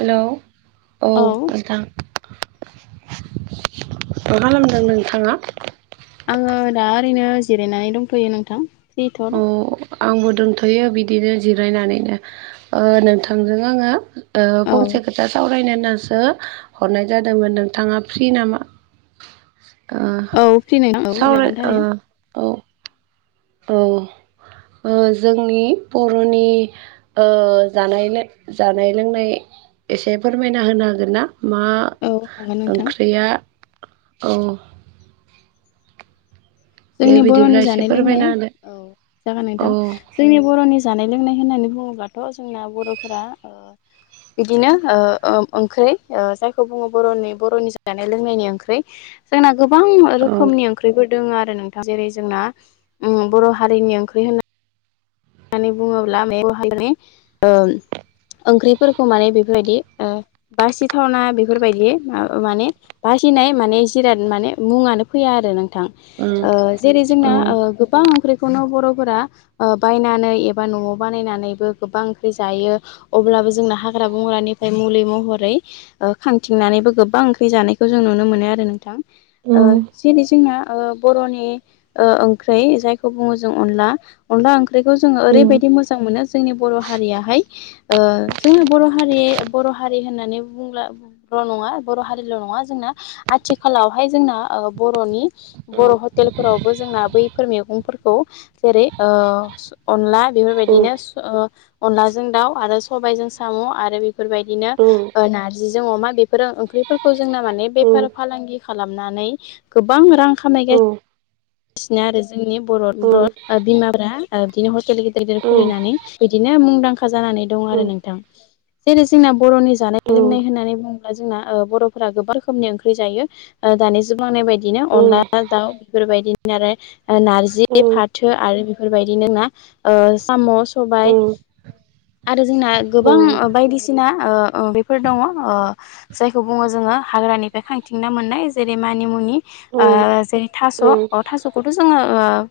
हेल औ औ नोंथां। मा खालामदों नोंथाङा आङो दा ओरैनो जिरायनानै दंथयो नोंथां औ जिथदा आंबो दोनथयो बिदिनो जिरायनानैनो नोंथांजों आङो। फंसे खोथा सावरायनो नाज सो हरनाय जादोंमोन नोंथाङा फ्रि नामा? ओ औ फ्रि नोंथां औ सावराय लागोन थारैनो औ औ। ओ जोंनि बरनि जानाय जानाय लोंनाय। एसे फोरमायना होनो हागोन ना मा औ हागोन नोंथां ओंख्रिया औ दे जोंनि बिदिब्ला बरनि एसे जानाय लोंनाय फोरमायना औ जागोन नोंथां होदो जोंनि बर'नि जानाय। लोंनाय होननानै बुङोबाथ जोंना बरफोरा। बिदिनो ओंख्रि जायखौ बुङो बर'नि बर'नि जानाय लोंनायनि ओंख्रि जोंना। गोबां औ औ रोखोमनि ओंख्रिफोर दङ आरो नोंथां जेरै जोंना बर हारिनि ओंख्रि होननाय होननानै बुङोब्ला मावहाय ओंख्रिफोरखौ माने बेफोरबायदि बासिथावना बेफोरबायदि माने बासि फिनाय माने जिराद माने मुङानो फैया आरो नों जेरै जोंना गोबां ओंख्रिखौनो बर'फोरा बायनानै एबा नआव बानायनानैबो गोबां ओंख्रि जायो अब्लाबो जोंना हाग्रा बंग्रानिफ्राय म मुलि महरै खांथिंनानैबो गोबां ओंख्रि जानायखौ जों नुनो मोनो आरो नोंथां। जेरै जोंना बरनि ओंख्रै जायखौ बुङो जों अनला अनला ओं जोङो ओरैबायदि मोजां मोनो जोंनि बर' हारियाहाय जोंना बर हारि बर हारि होननानै बुंब्ला नङा बर हारिल नङा जोंना आथिखालावहाय जोंना बर'नि बर हटेलफोरावबो जोंना बैफोर मैगंफोरखौ जेरै अनला बेफोरबायदिनो अनलाजों दाउ आरो सबायजों साम' आरो बे बेफोरबायदिनो नारजिजों अमा बेफोर ओंख्रिफोरखौ जोंना माने बेफार फालांगि खालामनानै गोबां रां खामायगासिगासिनो आरो जोंनि बर' बिमाफ्रा बिदिनो हटेल गेदिर गिदिर खुलिनानै बिदिनो मुंदांखा जानानै दं आरो नोंथां। जेरै जोंना बर'नि जानाय लोंनाय होननानै बुंङोब्ला जोंना बर'फोरा गोबां रोखोमनि ओंख्रि जायो। दानि जोब लांनाय बायदिनो अनला दाउ बेफोर बायदि आरो नारजि फाथो आरो बेफोरबायदि नोंना साम' सबाय आरो जोंना गोबां बायदिसिना बेफोर दङ जायखौ बुङो जों आङो हाग्रानिफ्राय खांथिंना मोननाय जेरै मानि मुनि जेरै थास' अ थास'खौथ' जोङो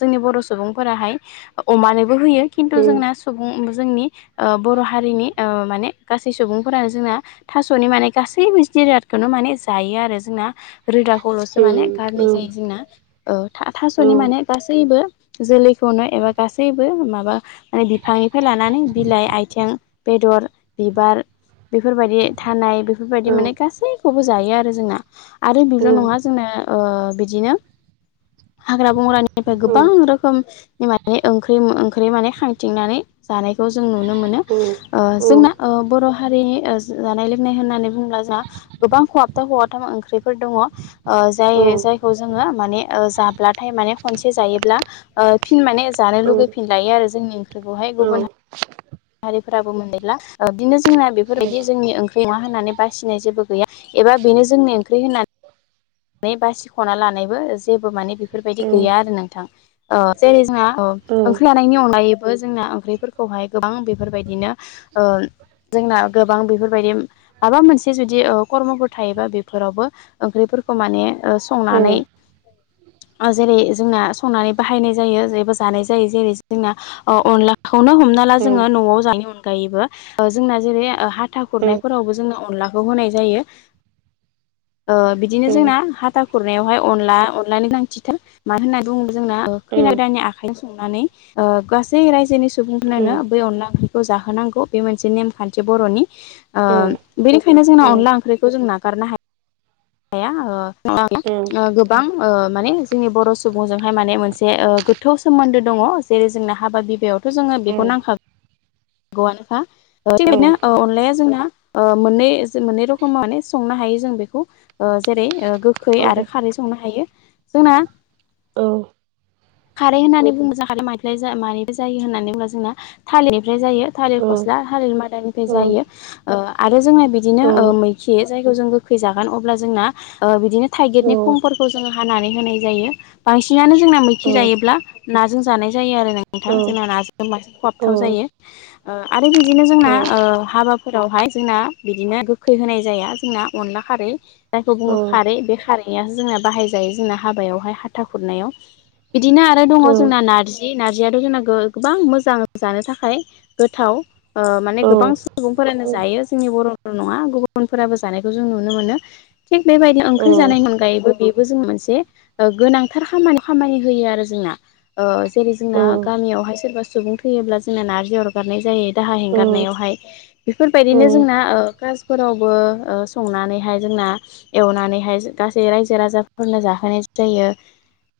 जोंनि बर' सुबुंफोराहाय अमानोबो होयो खिन्थु जोंना सुबुं जोंनि बर' हारिनि माने गासै सुबुंफोरानो जोंना थास'नि माने गासै बि रादखौनो माने जायो आरो जोंना रोदाखौल'सो माने गारनाय जायो जोंना। थास'नि माने गासैबो जोलैखौनो एबा गासैबो माबा बिफां ननिफ्राय लानानै बिलाइ आथिं बेदर बिबार बेफोरबायदि थानाय बेफोरबायदि माने गासैखौबो जायो आरो जोंना आरो बेल' नङा जोंना बिदिनो [inaudible] हाग्रा बंग्रानिफ्राय गोबां रोखोमनि माने ओं ओंख्रि माने खांथिंनानै जानाय जों नुनो मोनो जोंना बर' हारिनि जानाय लोंनाय होननानै बुंङोब्ला जोंहा गोबां खहाबथा हहाथाम ओंख्रिफोर दंङो जाय जायखौ जोंङो माने जाब्लाथाय माने खनसे जायोब्ला फिन माने जानो लुगैफिन लायो आरो जोंनि ओंख्रिखौहाय गुबुन हाहारिफोराबो मोनदैला बिदिनो जोंना बेफोरबायदि जोंनि ओंख्रि नंङा होननानै बासिनाय जेबो गैया। एबा बेनो जोंनो ओंख्रि होननानै मेबा सिख'ना लानायबो जेबो माने बेफोरबायदि गैया आरो नोंथां जेरै जोंहा ओंख्रि लानायनि अनगायैबो जोंना ओंख्रिफोरखौहाय गोबां बेफोरबायदिनो ओ जोंना गोबां बेफोरबायदि माबा मोनसे जुदि ओ कर्मफोर थायोबा बेफोरावबो ओंख्रि खौ माने ओ संनानै [inaudible] जेरै जोंना संनानै बाहायनाय जायो जेबो जानाय जायो जेरै जोंना अनलाखौनो हमनो हमना ला जोङो न'आव जानायनि अनगायैबो जोंना जेरै हाथा खुरनायफोरावबो जोङो अनलाखौ होनाय जायो। जायो [inaudible] ओ बिदिनो जोंना हाथा खुरनायावहाय अनला अनलानो गोनांथिथार मा होनना बुङो जोंना खैनागोदाननि आखाइजों संनानै गासै ओरायजोनि सुबुंफोरनानो बै अनला ओंख्रि जाहो नांगौ बे मोनसे नेम खान्थि बर'नि औ बेनिखायनो जोंना अनला ओंख्रिखौ जों नागार [unintelligible] हाया ओगोबां माने जोंनि बर' सुबुंजोंहाय माने मोनसे ओ गोथौ सोमोन्दो दंङो जेरै जोंना हाबा बिबायावथ' जोंङो बेखौ नांखागोन गौआनोखा थिग बिदिनो ओ अनलाया जोंना ओ मोननै मोननै रोखम माने संनो हायो जों बेखौ ओ जेरै ओ गोखै आरो खारै संनो हायो जोंना खारै होननानै बुङोबा जों [unintelligible] मानि जायो होननानै बुंङोब्ला जोंना थालिर जायो थालिर फ़स्ला ओ थालिर मादानिफ्राय जायो आरो जोंहा बिदिनो ओ मैखि जायखौ जों गोखै जागोन अब्ला जोंना बिदिनो औ थाइगिरनि खंफोरखौ जोङो हानानै होनाय जायो बांसिनानो जोंना मैखि जायोब्ला नाजों जानाय जायो आरो नोंथां जोंना नाजों नाजों खहाबथाव जायो ओ आरो बिदिनो जोंना ओ हाबा फोरावहाय जोंना बिदिनो गोखै होनाय जाया जोंना अनला खारै जायखौ बुंङो खारै बे खारैया जोंना बाहायजायो जोंना हाबायावहाय हाथा खुरनायाव बिदिनो आरो दंङो जोंना नारजि नार्जियाथ' जोंना गोबां मोजां जानो थाखाय गोथाव औ माने गोबां सुबुंफोरानो जायो जोंनि बर'ल नंङा गुबुनफोराबो जानायखौ जों नुनो मोनो थिग बेबायदिनो ओंख्रि जानायनि अनगायैबो बेबो जों मोनसे गोनांथार खामा खामानि होयो आरो जोंना ओ जेरै जों गामियावहाय सोरबा सुबुं थैयोब्ला जोंना नारजि अरगारनाय जायो दाहा हेंरनायहाय बेफोरबायदिनो जोंना कासफोरावबो ओ संनानैहाय जोंना एवनानैहाय गासै रायजो राजाफोरनो जाहोनाय जायो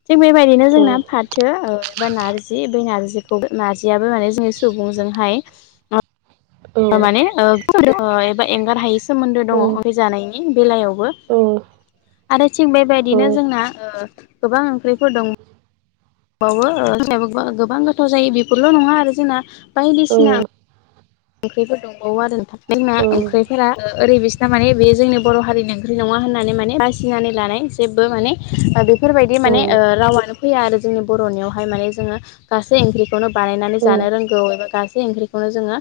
थिग बेबायदिनो जोंना फाथो एबा नार्जि बै नारजिखौ नारजियाबो माने जों-' सुबुंजोंहाय माने ओ [unintelligible] एबा एंगार हायै सोमोन्दो दङ बेखौ जानायनि बेलायावबो आरो थिग बेबायदिनो जोंना ओ गोबां ओंख्रिफोर दं बावो जों बो गोबां गोथाव जायो बेफोरल' नङा आरो जोंना बायदिसिना ओंख्रिफोर दंबावो आरो नोंथां जोंना ओंख्रिफोरा ओरै बिसना माने बे जोंनि बर' हारिनि ओंख्रि नङा होननानै माने बासिनानै लानाय जेबो माने बेफोरबायदि ओ माने रावानो फैया आरो जोंनि बर'नियावहाय माने जोङो गासै ओंख्रि खौनो बानायनानै जानो रोंगौ एबा गासै ओंख्रिखौनो जोङो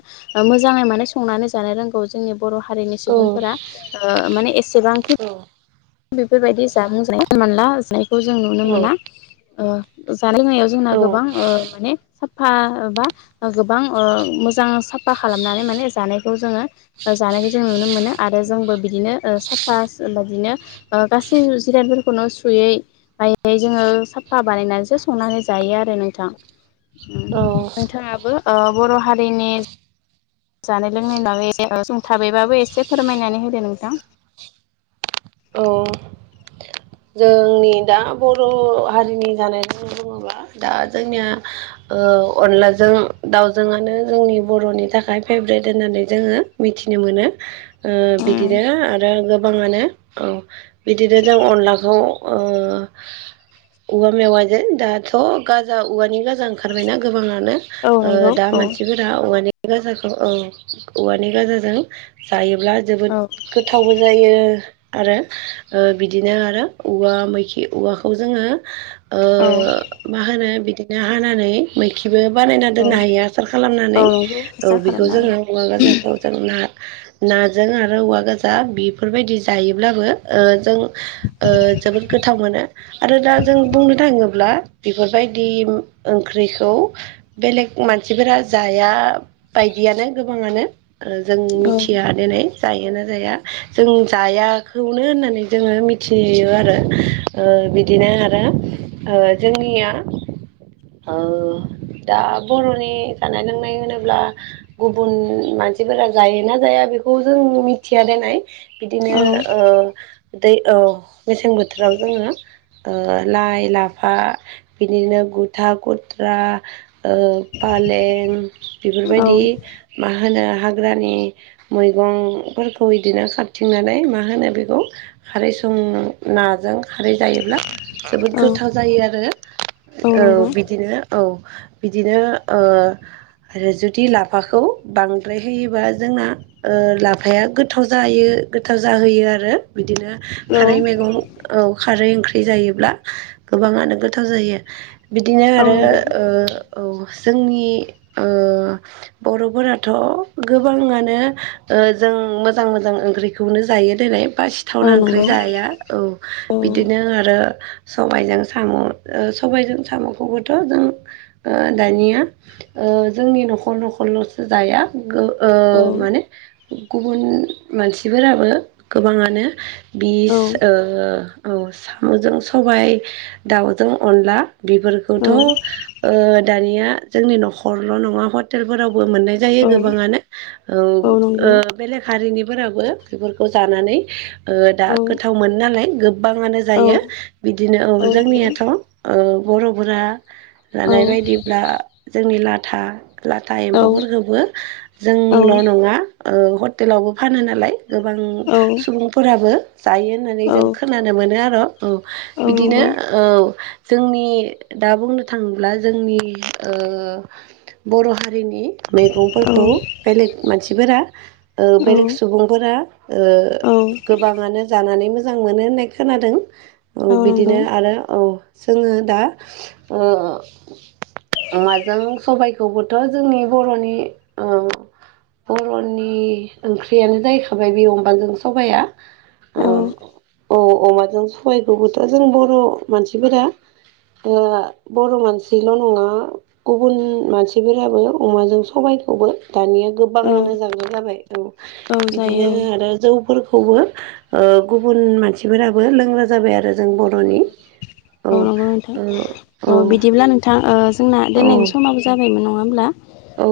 मोजाङै माने संनानै जानो रोंगौ जोंनि बर' हारिनि सुबुंफोरा ओ माने एसेबांखि बेफोरबायदि जामुंजानायखौ जों नुनो मोनला जानायखौ जों नुनो मोना जानाय लोंनायाव जोंना गोबां ओ माने साफा बा गोबां ओ मोजां साफा खालामनानै माने जानायखौ जोङो जानायखौ जों नुनो मोनो आरो जोंबो बिदिनो ओ साफा बिदिनो ओ गासै जिरादफोरखौनो सुयै बायै जोङो साफा बानायनानैसो संनानै जायो आरो आरो नोंथां नोंथाङाबो ओ बर' हारिनि जानाय लोंनायाय ए सुंथाबैबाबो एसे फोरमायनानै होदो नोंथां [inaudible] जोंनि दा बर' हारिनि जानायफोर दङोबा दा जोंनिया ओ अनलाजों दाउजोंआनो जोंनि बर'नि थाखाय फेभ्रेट होननानै जोङो मिथिनो मोनो ओ उम बिदिनो आरो गोबाङानो औ बिदिनो जों अनला ओ औवा मेवाजों दाथ' गाजा औवानि गाजा ओंखारबायना गोबां गोबाङानो औ ओ नंगौ दा औ मानसिफोरा औ औवानि गोजाजों जायो अब्ला जोबोद औ गोथावबो जायो आरो बिदिनो आरो औवा मैखि औवाखौ जोङो औ मा होनो बिदि ना हानानै मैखि बो बानायना औ दोननो हायो आसार औ खालामनानै नंगौ आसा औ बेखौ खालामना जोङो औवा गाजाखौ जों ना नाजों आरो औवा गोजा बेफोरबायदि जायोब्लाबो जों जोबोद गोथाव मोनो आरो दा जों बुंनो थाङोब्ला बेफोरबायदि ओंख्रि खौ बेलेग मानसिफोरा जाया बायदियानो गोबाङानो आरो जों औ मिथिया दिनै जायो ना जाया जों जायाखौनो होननानै जोङो मिथि थियो आरो बिदिनो आरो जोंनिया औ दा बर'नि जानाय लोंनाय होनोब्ला गुबुन मानसिफोरा जायोना जाया बेखौ जों मिथिया दोननाय बिदिनो औ दै औ मेसें बोथोराव जोङो लाइ लाफा बिदिनो बुथुवा खुथ्रा फालें बेफोरबायदि औ मा होनो हाग्रानि मैगंफोरखौ बिदिनो खारथिंनानै मा होनो बेखौ खारै सं नाजों खारै जायोब्ला जोबोद औ गोथाव जायो आरो औ बिदिनो औ बिदिनो आरो जुदि लाफाखौ बांद्राय होयोबा जोंना लाफाया गोथाव जायो गोथाव जाहोयो आरो बिदिनो औ खारै मैगं औ खारै ओंख्रि जायोब्ला गोबाङानो गोथाव जायो बिदिनो औ आरो नंगौ ओ औ जोंनि ओ बर'फोराथ' गोबाङानो ओ जो जों मोजां मोजां ओंख्रिखौनो जायो दिनै औ बासिथावना ओंख्रि नंगौ जाया औ औ बिदिनो आरो सबायजों साम' सबायजों साम'खौबोथ' जों ओ दानिया ओ जोंनि न'खर न'खरल'सो जाया गो ओ औ माने गुबुन मानसिफोराबो गोबाङानो बिस औ ओ औ साम'जों सबाय दाउजों अनला बेफोरखौथ' ओ दानिया जोंनि न'खरल' नङा हटेलफोराव बो मोननाय जायो औ गोबाङानो औ ओ बेलेग हारिनिबो फोराबो बेफोरखौ जानानै ओ दा औ गोथाव मोनो नालाय गो गबाङानो औ नंगौ औ जायो बिदिनो औ जोंनियाथ' ओ बर'फोरा लानाय बायदिब्ला जोंनि लाथा लाथा एम्फौफोरखौबो औ जोंल' नङा ओ हटेलावबो फानो नालाय गोबां सुबुंफोराबो जायो होननानै जों खोनानो मोनो आरो' औ नंगौ औ बिदिनो नंगौ औ जोंनि दा बुंनो थाङोब्ला जोंनि ओ बर' हारि हारिनि औ मैगंफोरखौ बेलेग मानसिफोरा ओ औ बेलेग सुबुंफोरा ओ औ गोबाङानो जानानै मोजां मोनो होननाय खोनादों औ बिदिनो आरो औ जोङो दा ओ अमाजों सबायखौबोथ' जोंनि बर'नि ओ बर'नि ओंख्रियानो जाहैखाबाय बे अमाजों सबाया अ औ अमाजों सबायखौबोथ' जों बर' मानसिफोरा बर' मानसिल' नङा गुबुन मानसिफोराबो अमाजों सबाय दानिया गोबाङानो जाग्रा जाबाय औ बिदिनो जायो आरो जौ खौबो ओ गुबुन मानसिफोराबो लोंग्रा जाबाय आरो जों बर'नि औ नंगौ नोंथां औ औ बिदिब्ला नोंथां ओ जोंना औ दोननायनि समाबो जाबायमोन नङा होमब्ला औ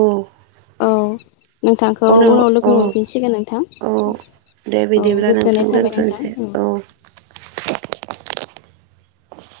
औ नोंथांखौ उनाव लोगो मोनफिनसिगोन नोंथां औ दे औ बिदिब्ला नोंथां गोजोननाय थाबाय नोंथां दोनथ'सै औ [inaudible]